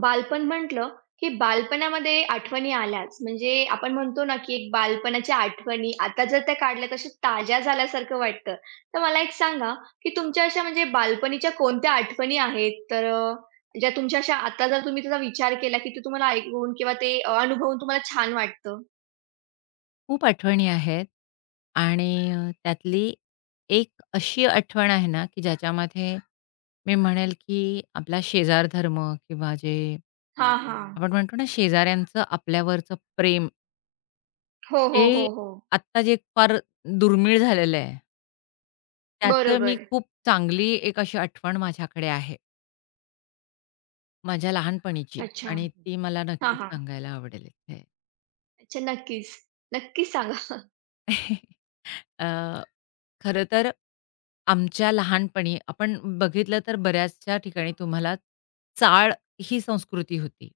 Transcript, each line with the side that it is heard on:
right: बालपण म्हटलं, की बालपणामध्ये आठवणी आल्याच. म्हणजे आपण म्हणतो ना, की एक बालपणाच्या आठवणी आता जर त्या काढल्या तर ताज्या झाल्यासारखं वाटतं. तर मला एक सांगा, की तुमच्या अशा म्हणजे बालपणीच्या कोणत्या आठवणी आहेत? ज्या तुमच्या अशा आता जर तुम्ही त्याचा विचार केला, की ते तुम्हाला ऐकून किंवा अनुभवून तुम्हाला छान वाटतं?
left: खूप आठवणी आहेत आणि त्यातली एक अशी आठवण आहे ना, की ज्याच्यामध्ये मी म्हणेल, की आपला शेजार धर्म किंवा जे
right: हां, हां.
left: आपण म्हणतो ना, शेजाऱ्यांचं आपल्यावरचं प्रेम,
right: हो,
left: हे
right: हो, हो, हो.
left: आत्ता जे फार दुर्मिळ झालेलं आहे. त्याचं मी
right: बरोबर.
left: खूप चांगली एक अशी आठवण माझ्याकडे आहे, माझ्या लहानपणीची
right: अच्छा.
left: आणि ती मला
right: हां,
left: नक्कीच
right: हां.
left: सांगायला आवडेल इथे.
right: अच्छा नक्कीच. नक्कीच सांगा.
left: अ खरं तर आमच्या लहानपणी आपण बघितलं तर बऱ्याचशा ठिकाणी तुम्हाला चाळ ही संस्कृती होती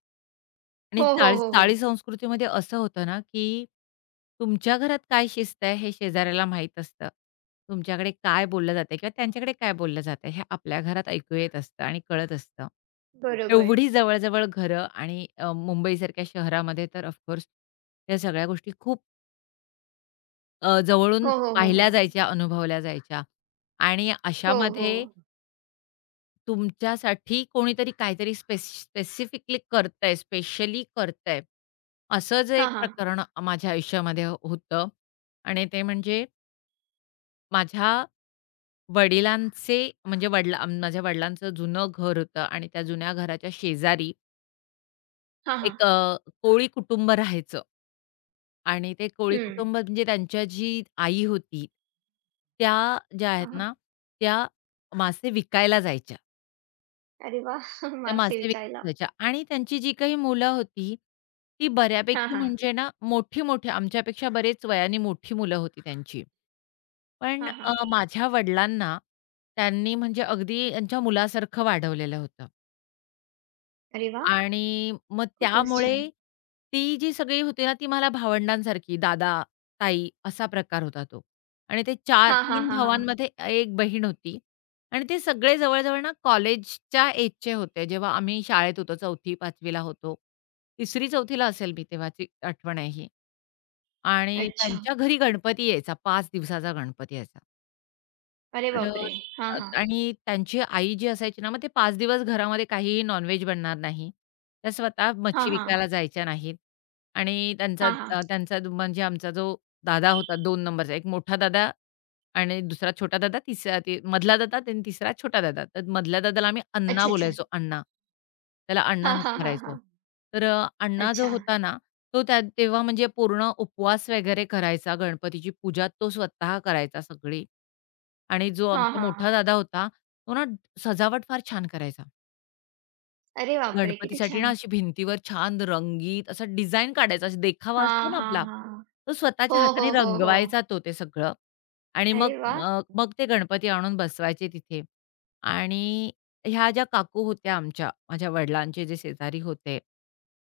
left: आणि
right: हो, हो,
left: चाळ
right: हो, हो.
left: चाळी संस्कृतीमध्ये असं होतं ना, की तुमच्या घरात काय शिस्त आहे हे शेजाऱ्याला माहीत असतं. तुमच्याकडे काय बोललं जातंय किंवा त्यांच्याकडे काय बोललं जातंय हे आपल्या घरात ऐकू येत असतं आणि कळत असतं.
right: बरोबर.
left: एवढी जवळ घरं आणि मुंबईसारख्या शहरामध्ये तर ऑफकोर्स या सगळ्या गोष्टी खूप
right: हो,
left: जवळून
right: हो, हो, हो.
left: पाहिल्या जायच्या, अनुभवल्या जायच्या आणि
right: हो, हो.
left: अशामध्ये तुमच्यासाठी कोणीतरी काहीतरी स्पेसिफिकली करतंय, स्पेशली करतंय. असं जे एक
right: हां, हां.
left: प्रकरण माझ्या आयुष्यामध्ये हो, होतं आणि ते म्हणजे माझ्या वडिलांचे म्हणजे माझ्या वडिलांचं जुनं घर होतं आणि त्या जुन्या घराच्या शेजारी
right: हां, हां.
left: एक कोळी कुटुंब राहायचं. आणि ते कोळी
right: हं.
left: कुटुंब म्हणजे त्यांच्या जी आई होती, त्या ज्या आहेत
right: हां, हां.
left: ना, त्या मासे विकायला जायच्या.
right: अरे वाह!
left: त्या
right: मासे
left: मासे
right: विकायला.
left: विकायला जायच्या आणि त्यांची जी काही मुलं होती, ती
right: हां,
left: बऱ्यापैकी
right: हां.
left: म्हणजे ना, मोठी-मोठी आमच्यापेक्षा बरेच वयाने मोठी मुलं होती त्यांची. पण
right: हां, हां.
left: माझ्या वडिलांना त्यांनी म्हणजे अगदी त्यांच्या मुलासारखं वाढवलेलं होतं.
right: अरे वाह!
left: आणि मग
right: खूपच
left: त्यामुळे
right: छान.
left: ती जी सगळी होती ना, ती मला भावंडांसारखी दादा, ताई असा प्रकार होता तो. आणि ते 4
right: हां, हां,
left: 3
right: हां, हां.
left: भावांमध्ये एक बहीण होती आणि ते सगळे जवळ-जवळ ना कॉलेजच्या एजचे होते. जेव्हा आम्ही शाळेत होतो 4थी-5वी ला होतो. 3री-4थी असेल मी तेव्हाची आठवण आहे ही. आणि
right: अच्छा.
left: त्यांच्या घरी गणपती यायचा, 5 दिवसाचा गणपती यायचा.
right: अरे
left: तर
right: बापरे! हां, हां.
left: आणि त्यांची आई जी असायची ना, मग ते 5 दिवस घरामध्ये काहीही नॉन-व्हेज बनणार नाही. त्या स्वतः
right: हां,
left: मच्छी
right: हां.
left: विकायला जायच्या नाहीत आणि त्यांचा
right: हां, हां.
left: अ, त्यांचा दु- म्हणजे आमचा जो दादा होता 2 नंबरचा, एक मोठा दादा आणि दुसरा छोटा दादा, तिसरा ते मधला दादा आणि तिसरा छोटा दादा. तर मधल्या दादाला आम्ही अण्णा
right: अच्छा, अच्छा.
left: बोलायचो, अण्णा. त्याला अण्णा
right: हां,
left: हाक
right: हां, हां,
left: मारायचो.
right: हां.
left: तर अण्णा जो
right: अच्छा.
left: होता ना, तो त्या तेव्हा म्हणजे पूर्ण उपवास वगैरे करायचा, गणपतीची पूजा तो स्वतः करायचा सगळी. आणि जो
right: हां,
left: आमचा
right: हां,
left: मोठा
right: हां.
left: दादा होता, तो ना सजावट फार छान करायचा.
right: अरे बापरे! किती
left: गणपतीसाठी ना
right: छान.
left: अशी भिंतीवर छान रंगीत असा डिझाइन काढायचा, असा देखावा असतो
right: हां,
left: ना
right: हां,
left: आपला,
right: हां,
left: तो
right: हो,
left: स्वतःच्या
right: हो,
left: हाताने
right: हो, हो.
left: रंगवायचा तो ते सगळं आणि मग
right: अरे वाह!
left: मग ते गणपती आणून बसवायचे तिथे. आणि ह्या ज्या काकू होत्या आमच्या, माझ्या वडिलांचे जे शेजारी होते,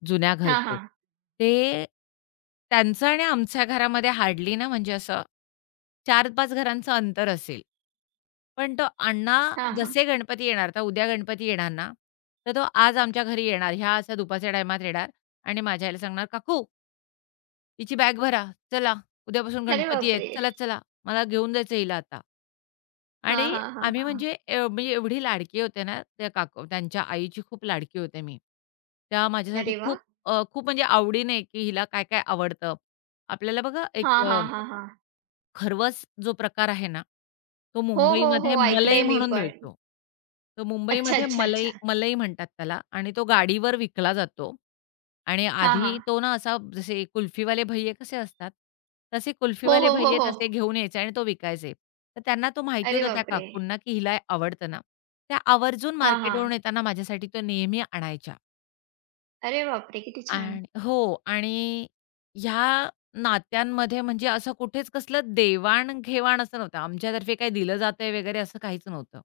left: जुन्या
right: हां,
left: घरचे,
right: हां.
left: ते त्यांचं आणि आमच्या घरामध्ये हार्डली ना म्हणजे असं 4-5 घरांचं अंतर असेल. पण तो अण्णा,
right: हां, हां.
left: जसे गणपती येणार, तर उद्या गणपती येणार ना, तर तो आज आमच्या घरी येणार. ह्या असा दुपारच्या टायमात येणार आणि माझ्या आईला सांगणार, "काकू, हिची बॅग भरा. चला, उद्यापासून
right: अरे
left: गणपती आहेत.
right: बापरे!
left: चला, चला. मला घेऊन जायचं हिला आता."
right: हां,
left: आणि
right: हां, हां,
left: आम्ही
right: हां.
left: म्हणजे म्हणजे एवढी लाडकी होते ना, त्या काकू त्यांच्या आईची खूप लाडकी होते मी. त्या माझ्यासाठी
right: अरे वाह!
left: खूप खूप म्हणजे आवडीने, की हिला काय-काय आवडतं. आपल्याला बघा एक
right: हां, हां, हां, हां.
left: खरवस जो प्रकार आहे ना, तो
right: हो, हो,
left: मुंबईमध्ये
right: हो.
left: मलई
right: ऐकलंय मी
left: म्हणून
right: पण.
left: मिळतो. तो
right: अच्छा,
left: मुंबईमध्ये
right: अच्छा,
left: मलई
right: अच्छा.
left: मलई म्हणतात त्याला आणि तो गाडीवर विकला जातो आणि
right: हां,
left: आधी
right: हां.
left: तो ना असा जसे कुल्फीवाले भैय्ये कसे असतात, तसे
right: हो,
left: कुल्फीवाले
right: हो, हो,
left: भैय्ये
right: हो.
left: तसे घेऊन यायचे आणि तो विकायचे. तर त्यांना तो माहिती
right: अरे
left: होता त्या
right: बापरे!
left: काकूंना, की हिला आवडतं ना. त्या आवर्जून
right: हां, हां.
left: मार्केटवरून येताना माझ्यासाठी तो नेहमी आणायच्या.
right: अरे बापरे! किती छान.
left: आणि हो. आणि ह्या नात्यांमध्ये म्हणजे असं कुठेच कसलं देवाण-घेवाण असं नव्हतं. आमच्यातर्फे काही दिलं जातंय वगैरे असं काहीच नव्हतं.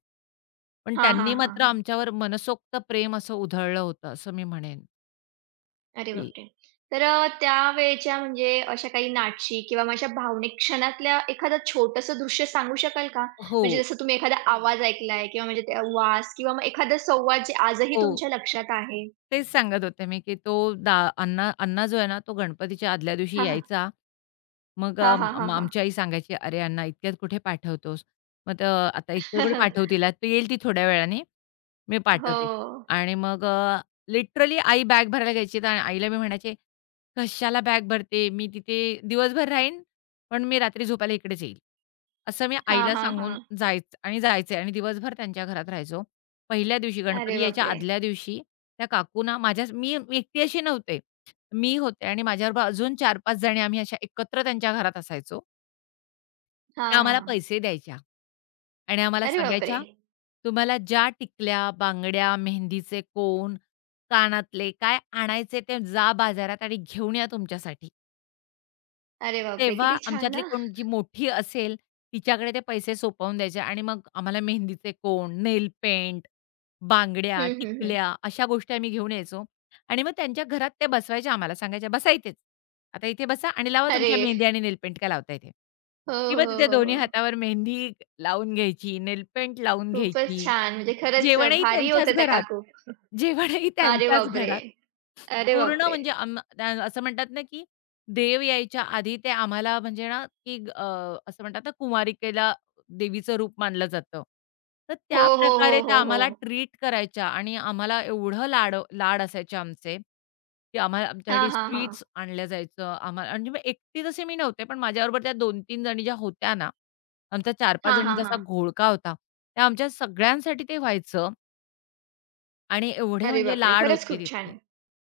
left: पण
right: हां, हां,
left: त्यांनी
right: हां,
left: मात्र
right: हां.
left: आमच्यावर मनसोक्त प्रेम असं उधळलं होतं, असं मी म्हणेन.
right: अरे
left: की
right: बापरे! त्यावेळच्या म्हणजे अशा काही नाटशी किंवा मग अशा भावनिक क्षणातल्या एखादं छोटंसं दृश्य सांगू शकाल का?
left: हो,
right: म्हणजे जसं तुम्ही एखादा आवाज ऐकलाय किंवा म्हणजे त्या वास किंवा मग एखादा संवाद जे आजही
left: हो.
right: तुमच्या लक्षात आहे?
left: तेच सांगत होते मी, की तो दा अण्णा अण्णा जो आहे ना, तो गणपतीच्या आदल्या दिवशी
right: हां, हां.
left: यायचा. मग
right: हां,
left: अ,
right: हां, हां,
left: म
right: हां.
left: आमची आई सांगायची, "अरे अण्णा, इतक्यात कुठे पाठवतोस? मग तर आता इतक्यात कुठे पाठवतील? आता येईल ती थोड्या वेळाने." मी
right: हो.
left: पाठवते. आणि मग लिटरली आई बॅग भरायला घ्यायची, तर आईला मी म्हणायचे, "कशाला बॅग भरते? मी तिथे दिवसभर राहीन, पण मी रात्री झोपायला इकडेच येईल." असं मी
right: हां,
left: आईला
right: हां,
left: सांगून
right: हां.
left: जायचं आणि जायचे आणि दिवसभर त्यांच्या घरात राहायचो. पहिल्या दिवशी
right: अरे
left: गणपती यायच्या
right: बापरे!
left: आदल्या दिवशी त्या काकूंना माझ्या मी मी एकटी अशी नव्हते. मी होते आणि माझ्याबरोबर अजून 4-5 जणी आम्ही अशा एकत्र त्यांच्या घरात असायचो. त्या आम्हाला
right: हां.
left: पैसे द्यायच्या आणि आम्हाला
right: अरे बापरे!
left: सांगायच्या, "तुम्हाला ज्या टिकल्या, बांगड्या, मेहंदीचे कोन, कानातले काय आणायचे ते जा बाजारात आणि घेऊन या तुमच्यासाठी."
right: अरे बापरे!
left: तेव्हा
right: किती छान
left: आमच्यातली
right: ना.
left: कोण जी मोठी असेल, तिच्याकडे ते पैसे सोपवून द्यायचे आणि मग आम्हाला मेहंदीचे कोण, नेल पेंट, बांगड्या,
right: हं, हं, हं.
left: टिकल्या अशा गोष्टी आम्ही घेऊन यायचो आणि मग त्यांच्या घरात ते बसवायचे आम्हाला. सांगायच्या, "बसा इथेच. आता इथे बसा आणि लावा
right: अरे!
left: तुमच्या मेहंदी आणि नेल पेंट काय लावताय ते."
right: हो,
left: किंवा
right: हो,
left: तिथे
right: हो,
left: दोन्ही
right: हो.
left: हातावर मेहंदी लावून घ्यायची, नेल पेंट लावून
right: खूपच
left: घ्यायची.
right: छान. म्हणजे खरंच
left: जेवणही
right: भारी
left: त्यांच्याच
right: होत्या त्या
left: घरात.
right: काकू.
left: जेवणही
right: अरे
left: त्यांच्याच
right: बापरे!
left: घरात.
right: अरे
left: पूर्ण
right: बापरे!
left: म्हणजे त्या असं म्हणतात ना, की देव यायच्या आधी ते आम्हाला म्हणजे ना, की असं म्हणतात ना, कुमारिकेला देवीचं रूप मानलं जातं. तर
right: हो,
left: त्या
right: हो,
left: प्रकारे
right: हो,
left: त्या
right: हो, हो.
left: आम्हाला ट्रीट करायच्या आणि आम्हाला एवढं लाड लाड असायचे आमचे, की आम्हाला
right: हां,
left: आमच्यासाठी
right: हां, हां.
left: स्वीट्स आणलं जायचं. आम्हाला म्हणजे मी एकटी तसे मी नव्हते, पण माझ्याबरोबर त्या 2-3 जणी ज्या होत्या ना, आमचा 4-5
right: हां, हां,
left: जणींचा असा
right: हां.
left: घोळका होता. त्या आमच्या सगळ्यांसाठी ते व्हायचं आणि एवढे
right: अरे
left: म्हणजे
right: बापरे!
left: लाड
right: खरंच
left: होते
right: खूप
left: तिथे.
right: छान.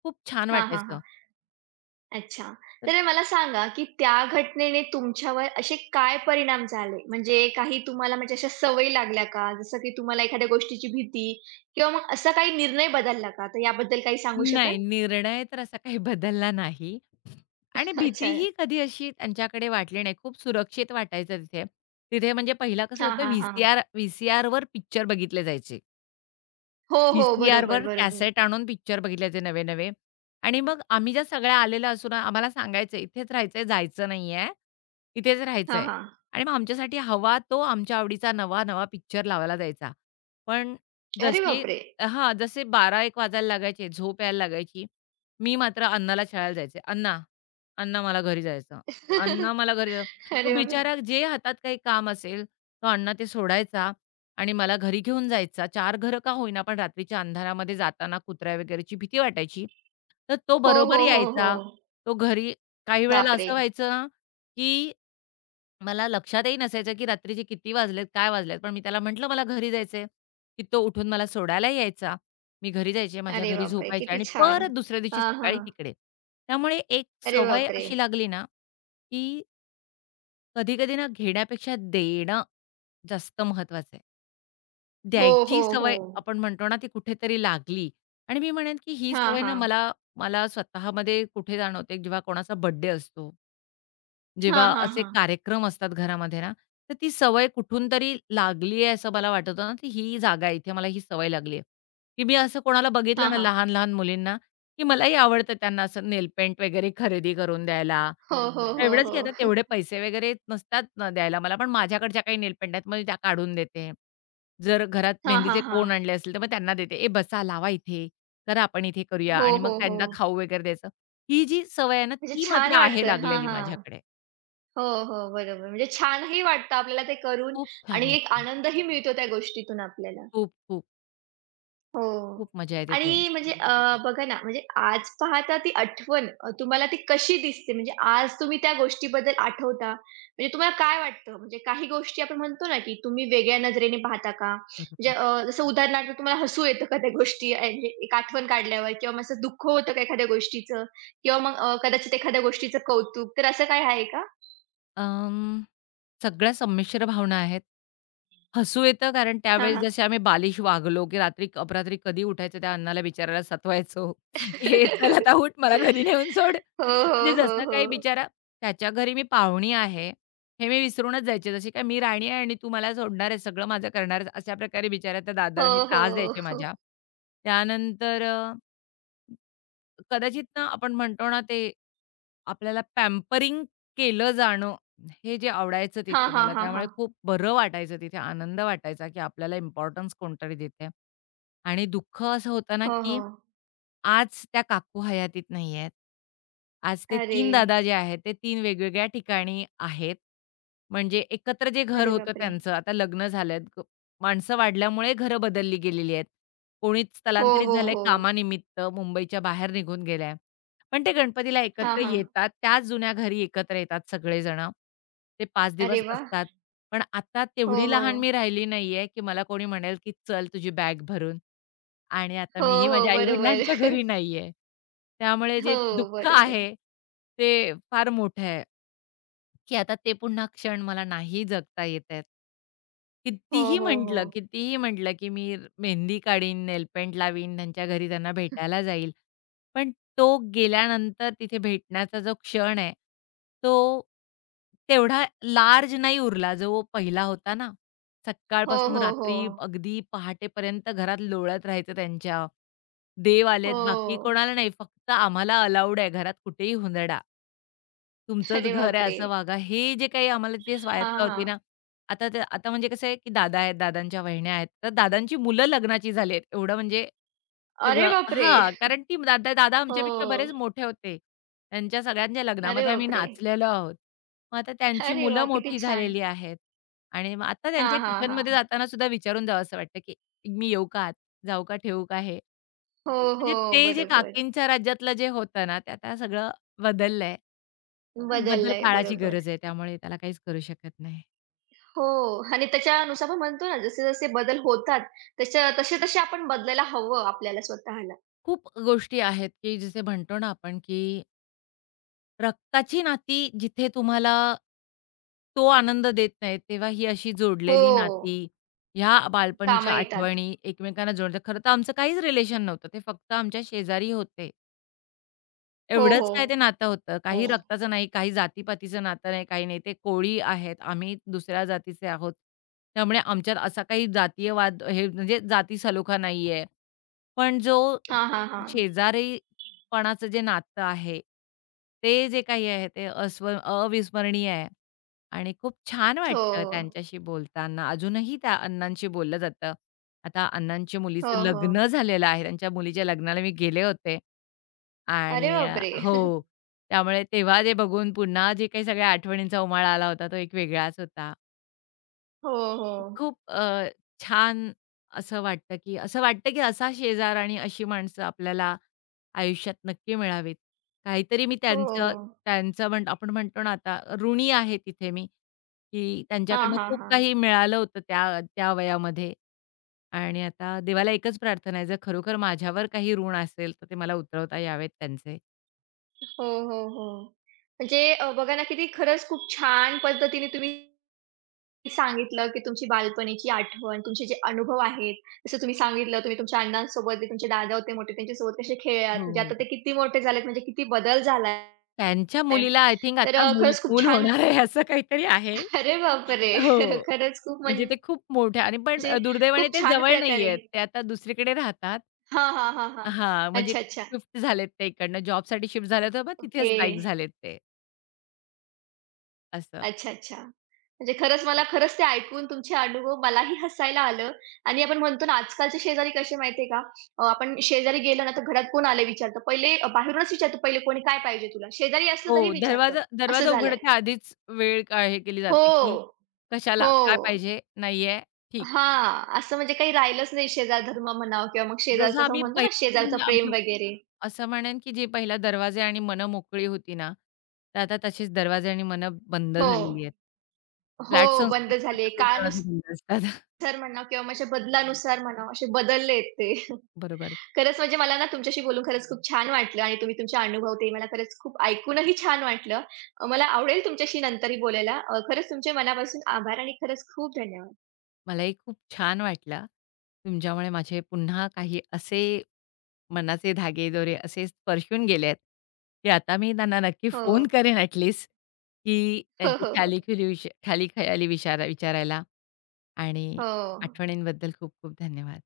left: खूप छान
right: हां, हां,
left: वाटायचं.
right: हां. अच्छा. तर मला सांगा, की त्या घटनेने तुमच्यावर असे काय परिणाम झाले? म्हणजे काही तुम्हाला म्हणजे अशा सवयी लागल्या का? जसं की तुम्हाला एखाद्या गोष्टीची भीती किंवा मग असा काही निर्णय बदलला का? तर याबद्दल काही सांगू शकाल?
left: नाही, निर्णय तर असा काही बदलला नाही आणि
right: अच्छा.
left: भीतीही कधी अशी त्यांच्याकडे वाटली नाही. खूप सुरक्षित वाटायचं तिथे. तिथे म्हणजे पहिला कसं
right: हां,
left: होतं,
right: हां, हां.
left: व्ही-सी-आरवर पिक्चर बघितले जायचे.
right: हो, हो. बरोबर,
left: व्ही-सी-आरवर
right: बरोबर.
left: कॅसेट आणून पिक्चर बघितल्याचे नवे-नवे आणि मग आम्ही ज्या सगळ्या आलेल्या असू ना, आम्हाला सांगायचं, "इथेच राहायचंय, जायचं नाहीये. इथेच
right: हां,
left: राहायचंय."
right: हां.
left: आणि मग आमच्यासाठी हवा तो आमच्या आवडीचा नवा-नवा पिक्चर लावायला जायचा. पण
right: अरे
left: जशी
right: बापरे!
left: हां, जसे 12-1 वाजायला लागायचे, झोप यायला लागायची, मी मात्र अण्णाला छळायला जायचे, "अण्णा, अण्णा मला घरी जायचं. अण्णा मला घरी जायचं." तो
right: अरे बापरे!
left: बिचारा जे हातात काही काम असेल, तो अण्णा ते सोडायचा आणि मला घरी घेऊन जायचा. चार घरं का होईना, पण रात्रीच्या अंधारामध्ये जाताना कुत्र्या वगैरेची भीती वाटायची. तर तो
right: हो, हो,
left: बरोबर
right: हो, हो.
left: यायचा. तो घरी काही वेळेला
right: बापरे!
left: असं व्हायचं ना, की मला लक्षातही नसायचं, की रात्रीचे किती वाजलेत, काय वाजलेत. पण मी त्याला म्हटलं, "मला घरी जायचंय," की तो उठून मला सोडायला यायचा. मी घरी जायचे, माझ्या
right: अरे
left: घरी
right: बापरे!
left: झोपायचे
right: किती
left: आणि
right: छान.
left: परत दुसऱ्या दिवशी
right: हां, हां.
left: सकाळी तिकडे. त्यामुळे एक
right: अरे
left: सवय
right: बापरे!
left: अशी लागली ना, की कधी-कधी ना घेण्यापेक्षा देणं जास्त महत्वाचं आहे.
right: हो, हो,
left: द्यायची
right: हो.
left: सवय आपण म्हणतो ना, ती कुठेतरी लागली आणि मी म्हणेन, की ही
right: हां,
left: सवय ना
right: हां.
left: मला मला स्वतःमध्ये कुठे जाणवते, जेव्हा कोणाचा बर्थडे असतो, जेव्हा
right: हां, हां,
left: असे
right: हां.
left: कार्यक्रम असतात घरामध्ये ना, तर ती सवय कुठून तरी लागली आहे, असं मला वाटत होतं ना, की ही जागा आहे, इथे मला ही सवय लागली आहे, की मी असं कोणाला बघितलं
right: हां,
left: ना
right: हां.
left: लहान-लहान मुलींना, की मलाही आवडतं त्यांना असं नेलपेंट वगैरे खरेदी करून द्यायला.
right: हो, हो, हो,
left: एवढंच, की आता
right: हो.
left: तेवढे पैसे वगैरे नसतात ना द्यायला मला, पण माझ्याकडच्या काही नेलपेंट आहेत, मग मी त्या काढून देते. जर घरात
right: हां, हां,
left: मेहंदीचे कोण
right: हां.
left: आणले असतील, तर मग त्यांना देते. "ए बसा, लावा इथे, करा आपण इथे करूया"
right: हो,
left: आणि मग
right: हो, हो.
left: त्यांना खाऊ वगैरे द्यायचं. ही जी सवय आहे ना,
right: म्हणजे
left: ती
right: छान
left: मात्र आहे
right: वाटतं. हां,
left: लागलेली
right: हां.
left: माझ्याकडे.
right: हो, हो. बरोबर. म्हणजे छानही वाटतं आपल्याला ते करून
left: खूप छान
right: आणि एक
left: वाटतं.
right: आनंदही मिळतो त्या गोष्टीतून आपल्याला.
left: खूप, खूप,
right: हो.
left: खूप मजा येते
right: आणि
left: त्यांची.
right: म्हणजे अ, बघा ना, म्हणजे आज पाहता ती आठवण तुम्हाला ती कशी दिसते? म्हणजे आज तुम्ही त्या गोष्टीबद्दल आठवता, म्हणजे तुम्हाला काय वाटतं? म्हणजे काही गोष्टी आपण म्हणतो ना, की तुम्ही वेगळ्या नजरेने पाहता का? म्हणजे
left: बरोबर.
right: अ, जसं उदाहरणार्थ तुम्हाला हसू येतं का त्या गोष्टी म्हणजे एक आठवण काढल्यावर किंवा मग असं दुःख होतं का एखाद्या गोष्टीचं किंवा मग कदाचित एखाद्या गोष्टीचं कौतुक, तर असं काय आहे का?
left: अं, सगळ्या संमिश्र भावना आहेत. हसू येतं कारण
right: हां,
left: त्यावेळेस
right: हां.
left: जसे आम्ही बालिश वागलो, की रात्री अपरात्री कधी उठायचं त्या अण्णाला बिचाऱ्याला सतवायचो, की "ए चल आता उठ मला घरी नेऊन सोड."
right: हो,
left: म्हणजे
right: हो, हो,
left: जसं काही
right: हो.
left: बिचारा त्याच्या घरी मी पाहुणी आहे, हे मी विसरूनच जायचे. जशी काय मी राणी आहे आणि तू मला सोडणार आहेस, सगळं माझं करणार आहेस, अशा प्रकारे बिचाऱ्या त्या दादाला
right: हो,
left: मी
right: हो,
left: त्रास द्यायचे
right: हो.
left: माझ्या. त्यानंतर कदाचित ना आपण म्हणतो ना ते आपल्याला पॅम्परिंग केलं जाणं हे जे आवडायचं
right: हां,
left: तिथे
right: हां,
left: मला,
right: हां, हां.
left: त्यामुळे खूप बरं वाटायचं तिथे, आनंद वाटायचा, की आपल्याला इम्पोर्टन्स कोणतरी देतंय. आणि दुःख असं होतं ना,
right: हो, हो.
left: की आज त्या काकू हयातीत नाहीयेत. आज ते
right: अरे!
left: तीन दादा जे आहेत, ते तीन वेगवेगळ्या ठिकाणी आहेत. म्हणजे एकत्र जे घर
right: अरे
left: होतं
right: बापरे!
left: त्यांचं, आता लग्न झालेत, माणसं वाढल्यामुळे घरं बदलली गेलेली आहेत. कोणी
right: हो,
left: स्थलांतरित
right: हो, मग
left: झालंय
right: हो.
left: कामानिमित्त, मुंबईच्या बाहेर निघून गेलाय. पण ते गणपतीला
right: हां,
left: एकत्र
right: हां.
left: येतात. त्याच जुन्या घरी एकत्र येतात सगळेजणं. ते 5
right: अरे
left: दिवस
right: वाह!
left: असतात. पण आता
right: हो,
left: तेवढी
right: हो.
left: लहान मी राहिली नाहीये, की मला कोणी म्हणेल, की "चल तुझी बॅग भरून." आणि आता
right: हो,
left: मीही
right: हो.
left: माझ्या आई-वडिलांच्या
right: बरोबर.
left: घरी नाहीये. त्यामुळे
right: हो,
left: जे दुःख
right: बरोबर.
left: आहे, ते फार मोठं आहे. की आता ते पुन्हा क्षण मला नाही जगता येतायत.
right: हो,
left: कितीही
right: हो, हो.
left: म्हटलं, कितीही म्हटलं, की मी मेहंदी काढीन, नेलपेंट लावीन, त्यांच्या घरी त्यांना भेटायला जाईल. पण तो गेल्यानंतर तिथे भेटण्याचा जो क्षण आहे, तो तेवढा लार्ज नाही उरला जो पहिला होता ना.
right: हो,
left: सकाळपासून
right: हो, हो.
left: रात्री अगदी पहाटेपर्यंत घरात लोळत राहायचं त्यांच्या. देव आलेत,
right: हो.
left: बाकी कोणाला नाही. फक्त आम्हाला अलाउड आहे घरात कुठेही हुंदडा. तुमचंच
right: अरे
left: घर आहे
right: बापरे!
left: असं वागा. हे जे काही आम्हाला तिथे
right: हां,
left: स्वायत्ता होती
right: हां.
left: ना, आता ते आता म्हणजे कसं आहे, की दादा आहेत, दादांच्या वहिन्या आहेत. तर दादांची मुलं लग्नाची झाली आहेत. एवढं म्हणजे
right: अरे
left: सगळं
right: बापरे!
left: हां, कारण ती दादा दादा
right: हो.
left: आमच्यापेक्षा बरेच मोठे होते. त्यांच्या सगळ्यांच्या
right: अरे
left: लग्नामध्ये आम्ही
right: बापरे!
left: नाचलेलो आहोत. मग आता त्यांची
right: अरे वाह!
left: मुलं
right: किती
left: मोठी
right: छान.
left: झालेली आहेत आणि मग आता
right: हां,
left: त्यांच्या
right: हां,
left: किचनमध्ये
right: हां.
left: जाताना सुद्धा विचारून जावंसं वाटतं, की "मी येऊ का आत? जाऊ का? ठेवू का हे?"
right: हो, हो.
left: म्हणजे ते जे
right: बरोबर.
left: काकींच्या राज्यातलं जे होतं ना, ते आता सगळं बदललंय. पण बदल
right: बदललंय.
left: काळाची
right: बरोबर.
left: गरज आहे, त्यामुळे त्याला काहीच करू शकत नाही.
right: हो आणि त्याच्यानुसार आपण म्हणतो ना, जसे-जसे बदल होतात, तशा तसे-तसे आपण बदलायला हवं आपल्याला स्वतःला.
left: खूप गोष्टी आहेत, की जसे म्हणतो ना आपण, की रक्ताची नाती जिथे तुम्हाला तो आनंद देत नाहीत, तेव्हा ही अशी जोडलेली नाती,
right: हो.
left: ह्या
right: कामं
left: बालपणीच्या
right: येतात.
left: आठवणी एकमेकांना जोडतात. खरं तर आमचं काहीच रिलेशन नव्हतं. ते फक्त आमच्या शेजारी होते.
right: हो, हो,
left: एवढंच काय ते नातं होतं.
right: हो.
left: काही रक्ताचं नाही, काही जातीपातीचं नातं नाही, काही नाही. ते कोळी आहेत, आम्ही दुसऱ्या जातीचे आहोत. त्यामुळे आमच्यात असा काही जातीय वाद हे म्हणजे जाती सलोखा नाहीये. पण जो
right: हां, हां, हां.
left: शेजारीपणाचं जे नातं आहे, ते जे काही आहे ते अविस्मरणीय आहे आणि खूप छान
right: हो.
left: वाटतं त्यांच्याशी बोलताना. अजूनही त्या अण्णांशी बोललं जातं. आता अण्णांच्या
right: हो,
left: मुलीचं
right: हो.
left: लग्न झालेलं आहे. त्यांच्या मुलीच्या लग्नाला मी गेले होते.
right: अरे
left: आणि
right: बापरे!
left: हो. त्यामुळे तेव्हा ते बघून पुन्हा जे काही सगळ्या आठवणींचा उमाळा आला होता, तो एक वेगळाच होता.
right: हो, हो.
left: खूप छान असं वाटतं, की असं वाटतं, की असा शेजार आणि अशी माणसं आपल्याला आयुष्यात नक्की मिळावीत. काहीतरी मी त्यांचं
right: हो.
left: त्यांचं म्हण आपण म्हणतो ना आता ऋणी आहे तिथे मी, की
right: हां,
left: त्यांच्याकडनं
right: हां,
left: खूप
right: हां.
left: काही मिळालं होतं त्या त्या वयामध्ये आणि आता देवाला एकच प्रार्थना आहे, जर खरोखर माझ्यावर काही ऋण असेल, तर ते मला उतरवता यावेत त्यांचे.
right: हो, हो, हो. म्हणजे बघा ना, किती खरंच खूप छान पद्धतीने तुम्ही सांगितलं, की तुमची बालपणीची आठवण, तुमचे जे अनुभव आहेत, जसं तुम्ही सांगितलं, तुम्ही तुमच्या अण्णांसोबत, जे तुमचे दादा होते मोठे, त्यांच्यासोबत कसे खेळलात,
left: हो.
right: म्हणजे आता ते किती मोठे झालेत, म्हणजे किती बदल झाला
left: त्यांच्या मुलीला आय थिंक
right: तर
left: आता
right: अ,
left: मूल
right: खरंच खूप
left: मूल
right: छान
left: होणार आहे असं काहीतरी आहे.
right: अरे बापरे!
left: हो,
right: खरंच खूप
left: म्हणजे
right: म्हणजे
left: ते खूप मोठ्या आणि पण दुर्दैवाने
right: खूप
left: ते
right: छान
left: जवळ
right: प्रकारे
left: नाहीयेत. ते आता दुसरीकडे राहतात.
right: हां, हां, हां, हां.
left: हां, म्हणजे
right: अच्छा, अच्छा.
left: शिफ्ट झालेत ते इकडनं जॉबसाठी शिफ्ट झाले होते, पण तिथेच
right: ओके.
left: स्थायिक
right: हं.
left: झालेत ते असं.
right: अच्छा, अच्छा. म्हणजे खरंच मला खरंच ते ऐकून तुमचे अनुभव मलाही हसायला आलं आणि आपण म्हणतो ना आजकालचे शेजारी कसे माहिती आहे का? आपण शेजारी गेलो ना, तर घरात कोण आलंय विचारतं. पहिले बाहेरूनच विचारतो पहिले कोणी काय पाहिजे तुला? शेजारी असलं
left: हो,
right: तरी विचारतं.
left: दरवाजा
right: असं
left: दरवाजा
right: झालंय.
left: उघडच्या आधीच वेळ का हे केली जाते, की
right: हो,
left: कशाला?
right: हो.
left: काय पाहिजे? नाहीये, ठीक.
right: हां. असं म्हणजे काही राहिलंच नाही शेजार धर्म म्हणावं किंवा मग
left: जसं
right: शेजारचं असं
left: आम्ही
right: म्हणतो ना शेजारचं
left: पहिले
right: प्रेम वगैरे.
left: असं म्हणेन, की जी पहिला दरवाजे आणि मनं मोकळी होती ना, तर आता तशीच दरवाजे आणि मनं बंद
right: हो.
left: झालेली आहेत.
right: हो.
left: फ्लॅट
right: बंद
left: संस्कृतीचे
right: झाले.
left: सगळे दरवाजे
right: काळानुसार
left: बंद असतात.
right: तर म्हणा किंवा मग अशा बदलानुसार म्हणा, असे बदललेत ते.
left: बरोबर.
right: खरंच म्हणजे मला ना तुमच्याशी बोलून खरंच खूप छान वाटलं आणि तुम्ही तुमचे अनुभव ते मला खरंच खूप ऐकूनही छान वाटलं. मला आवडेल तुमच्याशी नंतरही बोलायला. खरंच तुमचे मनापासून आभार आणि खरंच खूप धन्यवाद.
left: मलाही खूप छान वाटलं. तुमच्यामुळे माझे पुन्हा काही असे मनाचे धागेदोरे असे स्पर्शून गेले, की आता मी त्यांना नक्की
right: हो.
left: फोन करेन ॲट लीस्ट, की
right: हो,
left: त्यांची
right: हो, हो.
left: ख्यालीखुली विश खाली खयाली विचारायला आणि
right: हो.
left: आठवणींबद्दल खूप खूप धन्यवाद.